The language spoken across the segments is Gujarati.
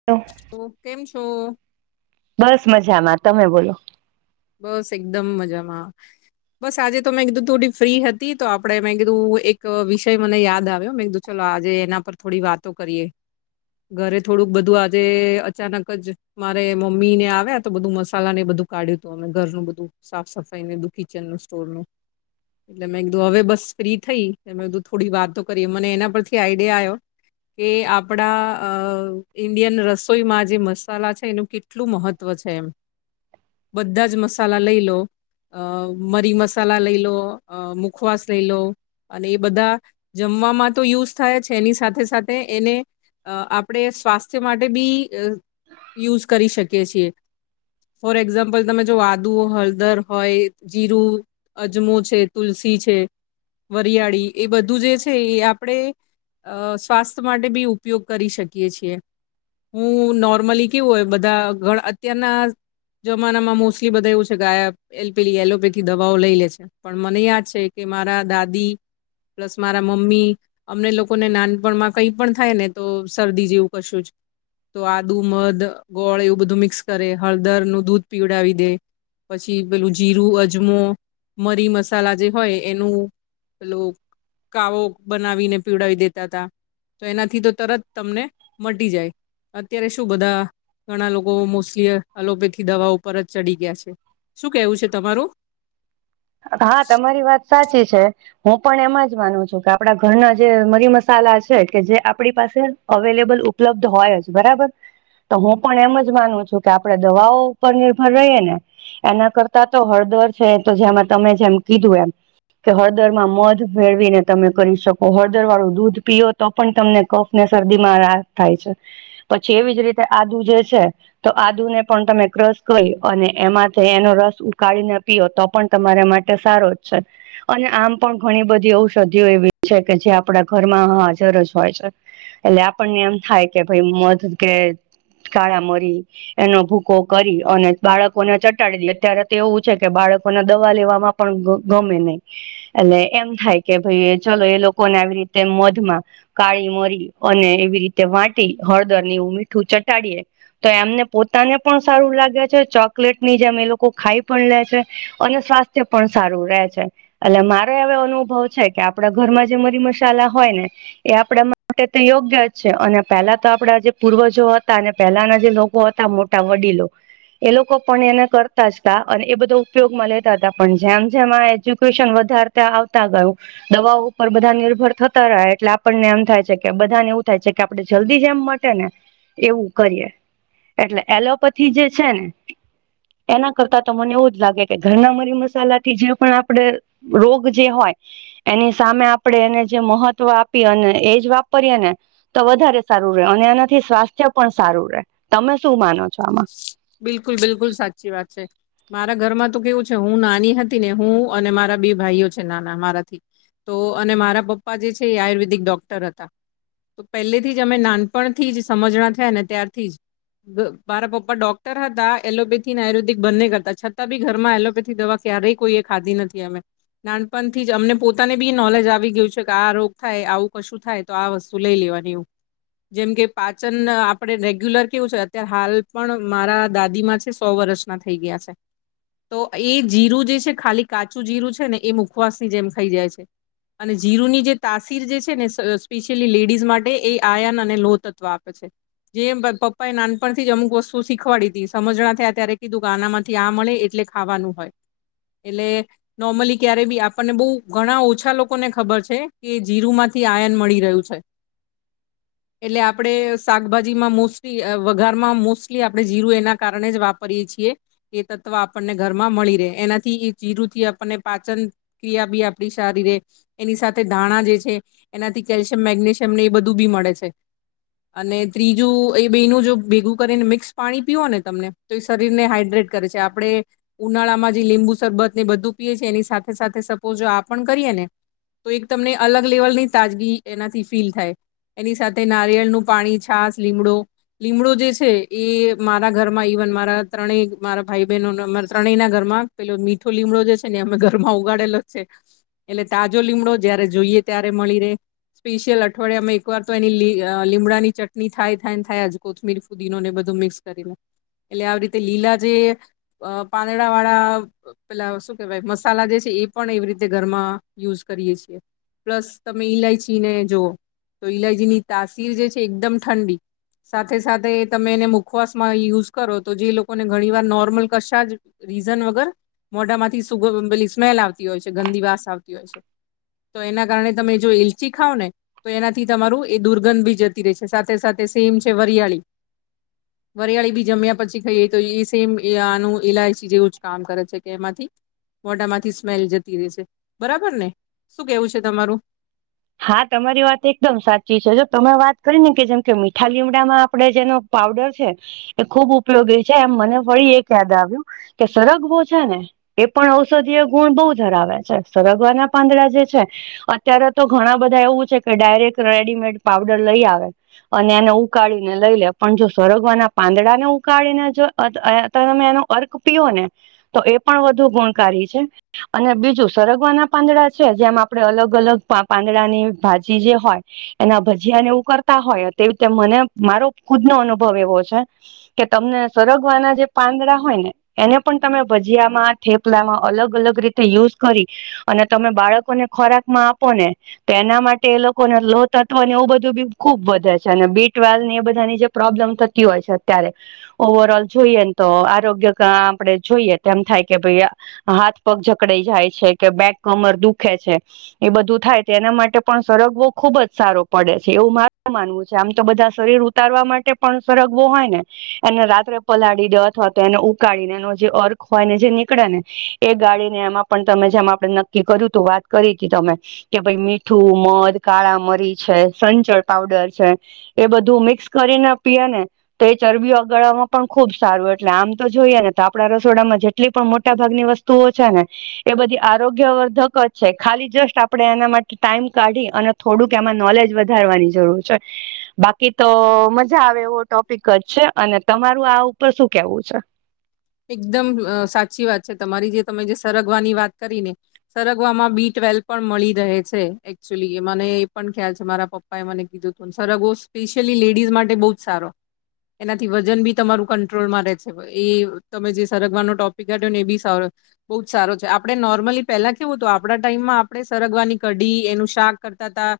[unintelligible] તો કેમ છો? બસ મજામાં તમે બોલો બસ એકદમ મજામાં બસ આજે તો મેં કિધુ તુડિ ફ્રી હતી તો આપડે મેં કીધું એક વિષય મને યાદ આવ્યો મેં ક્ધુ ચલો આજે એના પર થોડી વાતો કરીએ ઘરે થોળુક બધું આજે અચાનક જ મારે મમ્મી ને આવ્યા તો બધું મસાલા ને એ બધું કાઢ્યું તો ઘરનું બધું સાફ સફાઈ ને દુકિચનનું સ્ટોરનું એટલે મેં ક્ધુ હવે બસ ફ્રી થઈ મેં ક્ધું થોડી વાતો કરીયે મને એના પરથી આઈડિયા આયો એ આપડા અ ઇન્ડિયન રસોઈમાં જે મસાલા છે એનું કે ટલું મહત્વ છે એમ બધા જ મસાલા લય લો અ મરી મસાલા લઈ લો અ મુખવાસ લઈ લો અને એ બધા જમવામાં તો યુઝ થાય છે એની સાથે સાથે એને અ આપડે સ્વાસ્થ્ય માટે બી અ યુઝ કરી શકીએ છીએ ફોર એકઝામ પલ તમે જો આદુ હલદર હોય જીરું અજમો છે તુલસી છે વરિયાળી એ બધું જે છે ઈ આપડે અ સ્વાસ્થ માટે બી ઉપયોગ કરી શકીએ છીએ હું નોર્મલી કેવું ઓય બધા ઘળ અત્યારના જમાનામાં મોસ્લી બધા એવું છે ગાયા એલપેલી એલોપેથી દવાઓ લઈ લે છે પણ મને યાદ છે કે મારા દાદી પ્લસ મારા મમ્મી અમને લોકોને નાનપણમાં કંઈ પણ થાય ને તો શરદી જેવું કશું જ તો આદુ મદ ગોળ એવું બધું મિક્સ કરે હળદરનું દૂધ પીવળાવી દે પછી પેલું જીરું અજમો મરી મસાલા જે હોય એનું પેલો કાવો બનાવીને પીવળાવી દેતા તા તો એનાથી તો તરત તમને મટી જાય અત્યારે શું બધા ઘણા લોકો મોસ્લી અલોપેથી દવાઓ પર જ ચડી ગ્યા છે શું કેવું છે તમારું? હા તમારી વાત સાચી છે હું પણ એમ જ માનું છું કે આપડા ઘરના જે મરી મસાલા છે કે જે આપડી પાસે અવેલેબલ ઉપલબ્ધ હોય જ બરાબર તો હું પણ એમ જ માનું છું કે આપડે દવાઓ ઉપર નિર્ભર રયે ને એના કરતા તો હળદર છે તો જેમાં તમે જેમ કીધું એમ કે હળદરમાં મધ ભેળવીને તમે કરી શકો હળદર વારુ દૂધ પીયો તો પણ તમને કફ ને શરદી માં રાહત થાય છે પછી એવી જ રીતે આદુ જે છે તો આદુ ને પણ તમે ક્રસ કરી અને એમાંથે એનો રસ ઉકારીને પીઓ તો પણ તમારા માટે સારો જ છે અને આમ પણ ઘણી બધી ઔષધિયો એવી જ છે કે જે આપડા ઘરમાં હાજર જ હોય છે એટલે આપણને એમ થાય કે ભઈ મધ કે કાળા મરી એનો ભૂકો કરી અને બાળકોને ચટાળી લે અત્યારે તો એવું છે કે બાળકોને દવા લેવામાં પણ ગ ગમે નય અને એમ થાય કે ભઈ ચલો એ લોકોને આવી રીતે મધ માં કાળી મરી અને એવી રીતે વાટી હળદર ને એવું મીઠું ચટાળીએ તો એમને પોતાને પણ સારું લાગે છે ચોકલેટ ની જેમ એ લોકો ખાય પણ લે છે. અને સ્વાસ્થ્ય પણ સારું રે છે. એટલે મારે હવે અનુભવ છે કે આપડા ઘરમાં જે મરી મસાલા હોય ને એ આપણા માટે તે યોગ્ય છે અને પેલાતો આપડા જે પૂર્વજો હતા ને પેલાના જે લોકો હતા તા વડીલો એ લોકો પણ એને કરતા જ તા અને એ બધું ઉપયોગમાં લેતા હતા પણ જેમ જેમ આ એજ્યુકેશન વધારતા આવતા ગયું દવાઓ ઉપર બધા નિર્ભર થતા રહે એટલે આપણને એમ થાય છે કે બધાને એવું થાય છે કે આપડે જલ્દી જેમ માં ને એવું કરીએ એટલે એલોપેથી જે છે ને એના કરતાં તા મને એવું જ લાગે છે. કે ઘરના મરી મસાલાથી જે પણ આપડે રોગ જે હોય એની સામે આપણેે એને જે મહત્વ આપીએ અને એજ વાપરીએ ને તો વધારે સારું રહે અને એનાથી સ્વાસ્થ્ય પણ સારું રહે તમે શું માનો છો આમાં બિલકુલ બિલકુલ સાચી વાત છે. મારા ઘરમાં તો કેવું છે, હું હતી ને હું અને મારા બે ભાઈઓ છે નાના તો અને મારા પપ્પા જે છે એ આયુર્વેદિક ડોક્ટર હતા. તો પહેલેથી જ અમે નાનપણથી જ સમજણા થયા ને ત્યારથી જ મારા પપ્પા ડોક્ટર હતા એલોપેથીને આયુર્વેદિક બંને કરતા, છતાં બી ઘરમાં એલોપેથી દવા ક્યારેય કોઈએ ખાધી નથી અમે નાનપણથી જ અમને પોતાને બી નોલેજ આવી ગયું છે કે આ રોગ થાય આવું કશું થાય. તો આ વસ્તુ લઈ લેવાની એવું, જેમ કે પાચન આપણે રેગ્યુલર કેવું છે અત્યારે હાલ પણ મારા દાદીમાં છે, સો વર્ષના થઈ ગયા છે. તો એ જીરું જે છે, ખાલી કાચું જીરું છે ને એ મુખવાસની જેમ ખાઈ જાય છે. અને જીરુની જે તાસીર જે છે ને સ્પેશિયલી લેડીઝ માટે એ આયાન અને લો તત્વ આપે છે. જે પપ્પા એ નાનપણ થી જ અમુક વસ્તુ શીખવાડી હતી સમાજણા થયા ત્યારે કીધું કે આનામાંથી આ મળે એટલે ખાવાનું હોય. એટલે નોર્મલી ક્યારે બી આપણને બહુ ઘણા ઓછા લોકોને ખબર છે કે જીરુમાંથી આયન મળી રહ્યું છે. એટલે આપડે શાકભાજીમાં મોસ્ટલી વગારમાં મોસ્ટલી આપણે જીરું એના કારણે જ વાપરીએે છીએ. એ તત્વ આપણને ઘરમાં મળી રહે, એનાથી એ જીરુથી આપણને પાચન ક્રિયા ભી આપણી સારી રહે એની સાથે ધાણા જે છે એનાથી કેલ્શિયમ, મેગ્નેશિયમ ને એ બધું બી મળે છે. અને ત્રીજું એ બે નું જો ભેગું કરીને મિક્સ પાણી પીઓ ને તમને તો એ શરીર ને હાઈડ્રેટ કરે છે, આપણે ઉનાળામાં જે લીંબુ સરબત ને એ બધું પીએ છે, એની સાથે સપોઝ જો આ પણ કરીએ ને તો એક તમને અલગ લેવલની તાજગી એનાથી ફીલ થાય. એની સાથે નારિયેળનું પાણી, છાસ, લીમડો, લીમડો જે છે. એ મારા ઘરમાં ઇવન મારા ત્રણેય મારા ભાઈ બહેનો ત્રણેયના ઘરમાં પેલો મીઠો લીમડો જે છે ને, અમે ઘરમાં ઉગાડેલો છે. એટલે તાજો લીમડો જયારે જોઈએ, ત્યારે મળી રહેે. સ્પેશિયલ અઠવાડિયામાં એક વાર તો એની લીમડાની ચટણી થાય, થાય ને થાય જ કોથમીર ફુદીનો ને બધુ મિક્સ કરીને, એટલે આવી રીતે લીલા જે પાંદડા વાળા પેલા શું કેવાય મસાલા જે છે, એ પણ એવી રીતે ઘરમાં યુઝ કરીએે છીએ. પ્લસ તમે ઈલાયચીને જુઓ, તો ઈલાયચીની તાસીર જે છે એ એકદમ ઠંડી સાથે, સાથે તમે એને મુક ઉપવાસમાં યુઝ કરો તો જે લોકોને ઘણી વાર નોર્મલ કશા જ રીઝન વગર મોઢામાંથી સુગ પેલી સ્મેલ આવતી હોય છે, ગંદી વાસ આવતી હોય છે. તો એના કારણે તમે જો ઇલચી ખાવ ને તો એનાથી તમારું એ દુર્ગંધ બી જતી રેય છે, સાથે સાથે સેમ છે વરિયાળી વરિયાળી બી જમ્યા પછી ખઈએ, તો ઈ સેમ આનું ઇલાયચી જેવું જ કરે છે કે એમાંથી મોટામાંથી સ્મેલ જતી રે છે બરાબર ને? શું કેવું છે તમારું? હા તમારી વાત એકદમ સાચી છે, જો તમે વાત કરી ને કે જેમ કે મીઠા લીમડામાં આપડે જેનો પાવડર છે. એ ખુબ ઉપયોગી છે, એમ મને ફરી એક યાદ આવ્યું કે સરગવો છે ને એ પણ ઔષધીય ગુણ બઉ ધરાવે છે, સરગવાના પાંદડા જે છે અત્યારે તો ઘણા બધા એવું છે કે ડાયરેક્ટ રેડીમેડ પાવડર લઈ આવે. અને એને ઉકાળીને લઈ લે પણ જો સરગવાના પાંદડાને ઉકાળીને જો અત અ તમે એનો અર્ક પીયો ને તો એ પણ વધુ ગુણકારી છે. અને બીજું સરગવાના પાંદડા છે જેમ આપડે અલગ અલગ પા પાંદડાની ભાજી જે હોય એના ભજીયાને એવું કરતા હોય તેવી રીતે મને મારો ખુદનો અનુભવ એવો છે. કે તમને સરગવાના જે પાંદડા હોય ને એને પણ તમે ભજીયામાં થેપલામાં અલગ અલગ રીતે યુઝ કરી અને તમે બાળકોને ખોરાક માં આપો ને તો એના માટે એ લોકોને લોહ તત્વને એવું બધું બી ખુબ વધે છે ને બી ટ્વેલને એ બધાની જે પ્રોબ્લેમ થતી હોય છે અત્યારે ઓવર ઓલ જોઈએ ન તો આરોગ્ય કાં આપડે જોઈએ તો એમ થાય કે ભઈ આ હાથ પગ જકડઈ જાય છે કે બેક કમર દુઃખે છે એ બધું થાય. તેના માટે પણ સરગવો ખુબ જ સારો પડે છે એવું મારું માનવું છે આમ તો બધા શરીર ઉતારવા માટે પણ સરગવો હોય ને એને રાત્રે પલાળી દો અથવા તો એને ઉકાળી ને એનો જે અર્ક હોય ને જે નિકળે ને એ ગાડીને એમાં પણ તમે જેમ આપણેે નક્કી કર્યું વાત કરી હતી તમે કે ભઈ મીઠું મધ કાળા મરી છે સંચળ પાવડર છે. એ બધું મિક્સ કરીને પીએ ને તો એ ચરબી ઓગાળવામાં પણ ખુબ સારું એટલે આમ તો જોઈએ ને તો આપડા રસોડામાં જેટલી પણ મોટા ભાગની વસ્ તુઓ છે ને એ બધી આરોગ્યવર્ધક જ છે ખાલી જસ્ટ આપ પડે એના માટે ટાઈમ કાઢી અને થોડુંક એમાં નોલેજ વધારવાની જરૂર છે. બાકી તો મઝા આવે એવો ટોપિક જ છે અને તમારું આ ઉપર શું કેવું છે? એકદમ સાચી વાત છે તમારી જે તમે જે સરગવાની વાત કરી ને. સરગવામાં બી ટ્વેલ પણ મળી રહે છે એકચુલી એ મને એ પણ ખ્યાલ છે મારા પપ્ પાએ મને કીધું તું સરગવો સ્પેશિયલી લેડીઝ માટે બઉ જ સારો એનાથી વજન બી તમારું કંટ્રોલમાં રે છે એ તમે જે સરગવાનો ટોપિક કાઢ્યો ને એ બી સારો બો જ સારો છે આપડે નોર્મલી પહેલા કેવું હતું આપડા ટાઈમમાં આપડે સરગવાની કઢી એનું શાક કરતા તા.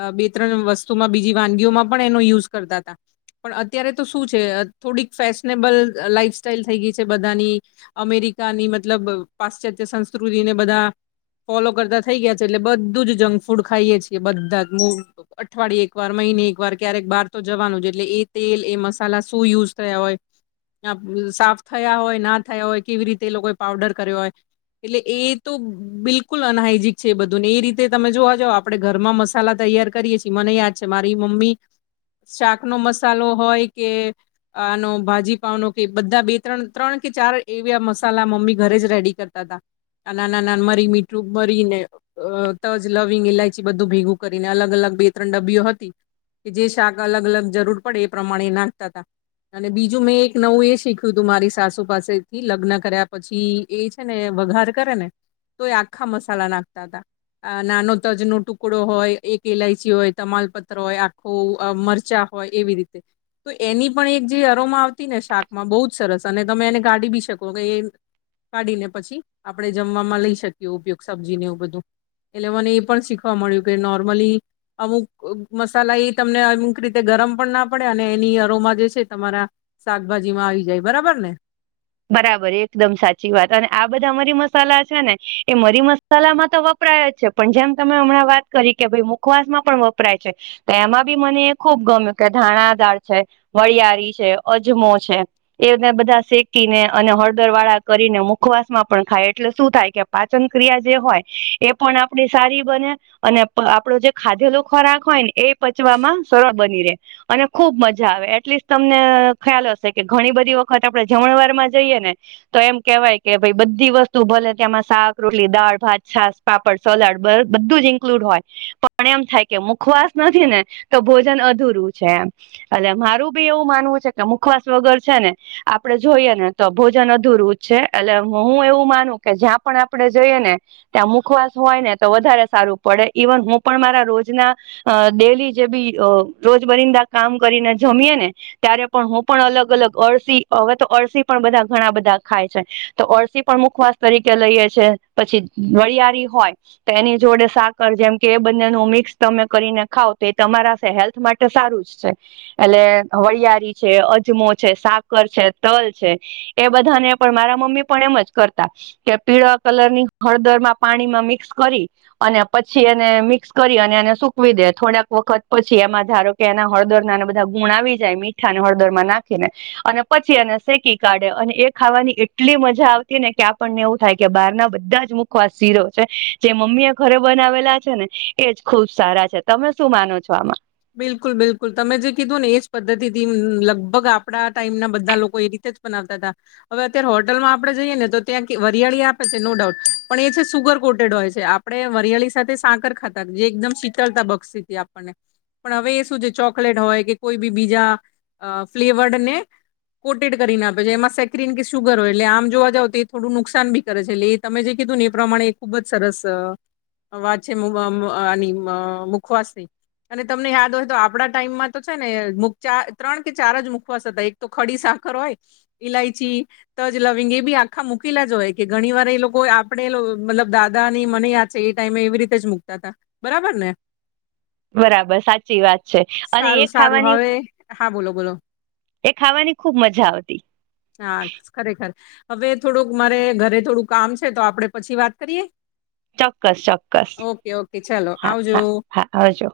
અ બે ત્રણ વસ્તુમાં બીજી વાનગીઓમાં પણ એનો યુઝ કરતા તા. પણ અત્યારે તો શું છે અ થોડીક ફેશનેબલ લાઈફ સ્ટાઈલ થઈ ગઈ છે બધાની અમેરિકાની મતલબ પાશ્ચાત્ય સંસ્કૃતિને બધા ફોલો કરતા થઇ ગયા છે એટલે બધું જ જંક ફૂડ ખાઈએ છીએ બધા જ [unintelligible] અઠવાડિયે એક વાર મહિને એક વાર ક્યારેક બાર તો જવાનું છે એટલે એ તેલ એ મસાલા શું યુઝ થયા હોય. અ પ સાફ થયા હોય ના થયા હોય કેવી રીતે એ લોકોએ પાવડર કર્યો હોય એટલે એ તો બિલકુલ અનહાઈજીક છે એ બધું ને એ રીતે તમે જોવા જાવો આપણેે ઘરમાં મસાલા તૈયાર કરીએ છીએ મને યાદ છે મારી મમ્મી શાક નો મસાલો હોય કે આનો ભાજીપાવનો કે બધા બે ત્રણ ત્રણ કે ચાર એવી મસાલા મમ્મી ઘરે જ રેડી કરતા હતા. નાના નાના મરી મીઠું ભરીને. અ તજ, લવિંગ, ઈલાયચી બધું ભેગું કરીને અલગ અલગ બે ત્રણ ડબ્બીઓ હતી. કે જે શાક અલગ અલગ જરૂર પડે એ પ્રમાણે નાખતા હતા અને બીજું મેં એક નવું એ શીખ્યું. તું તું મારી સાસુ પાસે થી લગ્ન કર્યા પછી એ છે ને વઘાર કરે ને તોય આખા મસાલા નાખતા હતા. આ નાનો તજ નો ટુકડો હોય, એક ઈલાયચી હોય, તમાલપત્ર હોય આખો. મરચા હોય એવી રીતે તો એની પણ એક જે અરોમાં આવતી ને શાકમાં બહુ સરસ અને તમે એને કાઢી બી શકો કે એ કાઢીને પછી આપડણે જમવાવામાં લઈ શકીએ ઉપયોગ સબ્જી ને એવું બધું. એટલે મને એ પણ શીખવા મળ્યું કે નોર્મલી અમુક મસાલા એ તમને અમુક રીતે ગરમ પણ ના પડે અને એની અરોમાં જે છે તમારા શાકભાજી માં આવી જાય. બરાબર ને? બરાબર એકદમ સાચી વાત. અને આ બધા મરી મસાલા છે ને, એ મરી મસા મસલામાં તો વપરાય જ છે. પણ જેમ તમે હમણાં વાત કરી કે, ભાઈ મુખવાસ માં પણ વપરાય છે. તો એમાં બી મને એ ખુબ ગમ્યું કે ધાણાદાળ છે, વળયારી છે, અજમો છે, એને બધા શીખ કીને અને હળદર વાળા કરીને, મુખવાસ માં પણ ખાય. એટલે શું થાય કે પાચન ક્રિયા જે હોય એ પણ આપડી સારી બને, અને અપ આપડો જે ખાધેલો ખોરાક હોય એ પચવામાં સરળ બની રહે. અને ખુબ મજા આવે. એટલીસ્ટ તમને ખ્યાલ હશે કે, ઘણી બધી વખત આપડે. જમણવાર જઈએ ને. તો એમ કેવાય કે ભાઈ બધી વસ્તુ ભલે ત્યામાં શાક, રોલી, દાળ, ભાત, છાસ, પાપડ, સલાડ બધ બધું જ ઇન્ક્લુડ હોય પણ એમ થાય કે, મુખવાસ નથી ને ભોજન અધૂરું છે એમ. અને મારું બી એવું માનવું છે કે, મુખવાસ વગર છે ને આપડે જોઈએ ને તો ભોજન અધુરું જ છે. એટલે હું એવું માનું કે, જ્યાં પણ આપણે જોઈએ ને ત્યાં મુખવાસ હોય ને તો વધારે સારું પડે. ઈવન હું પણ મારા રોજના અ ડેલી જે બી અ રોજબરિંદા કામ કરીને જમીએે ને ત્યારે પણ હું પણ અલગ અલગ અળસી હવે તો અળસી પણ બધા ઘણા બધા ખાય છે. તો અળસી પણ મુખવાસ તરીકે લઈએ છે. પછી વળયારી હોય. તેની જોડે સાકર જેમ કે એ બંને નું મિક્સ તમે કરીને ખાવ તો એ તમારા જે હેલ્થ માટે તો સારું જ છે. એટલે વળયારી છે, અજમો છે, સાકર છે, તલ છે, એ બધાને પણ મારા મમ્મી પણ એમ જ કરતા. કે પીળા કલર ની હળદરમાં પાણીમાં મિક્સ કરી અને પછી એને મિક્સ કરી અને એને સુકવી દે. થોડાક વખત પછી એમાં ધારો કે એના હળદર નાને બધા ગુણ આવી જાય મીઠાને હળદરમાં નાખીને અને પછી એને શેકી કાઢે. અને એ ખાવાની એટલી મજા આવતી ને કે, આપણને એવું થાય કે બારના બધા જ મુખ વાસ ઝીરો છે. જે મમ્મી એ ઘરે બનાવેલા છે ને, એજ ખુબ સારા છે. તમે શું માનો છો આમાં? બિલકુલ, બિલકુલ. તમે જે કીધું ને, એ જ પદ્ધતિ લગભગ આપણા ટાઈમ ના બધા લોકો એક જ બનાવતા હતા. હવે અત્યારે હોટલમાં આપણે જઈએ ને, તો ત્યાં વરિયાળી આપે છે. No doubt. પણ એ છે સુગર કોટેડ હોય છે. આપણે વરિયાળી સાથે સાંકર ખાતા. જે એકદમ શીતળતા બક્ષીથી આપણને. પણ હવે એ શું છે, ચોકલેટ હોય કે કોઈ બી બીજા ફ્લેવર્ડ ને. કોટેડ કરીને આપે છે. એમાં સેકરીન કે સુગર હોય. એટલે આમ જોવા જાવ તો થોડું નુકસાન બી કરે છે. એટલે તમે જે કીધું ને એ પ્રમાણે ખુબ જ સરસ. વા છે મુ અને મુખવાસને. અને તમને યાદ હોય તો, આપડા ટાઈમમાં તો છે ને ત્રણ કે ચાર જ મુખવાસ હતા. એક તો ખડી સાકર હોય. ઇલાયચી. તજ લવિંગ એ બી આખા મૂકેલા જ હોય. કે ઘણી વાર એ લોકો આપણે મતલબ દાદા ની મને યા. એ ટાઈમે એવી રીતે જ મુકતા હતા. બરાબર ને? બરાબર સાચી વાત છે. અને એ સારું સારું ખાવાની. હવે હા બોલો બોલો. એ ખાવાની ખુબ મજા આવતી. હા ખરેખર. હવે થોડુંક મારે ઘરે થોડું કામ છે. તો આપડે પછી વાત કરીએ? ચોક્કસ ઓકે ઓકે ચાલો હા આવજો હા. આવજો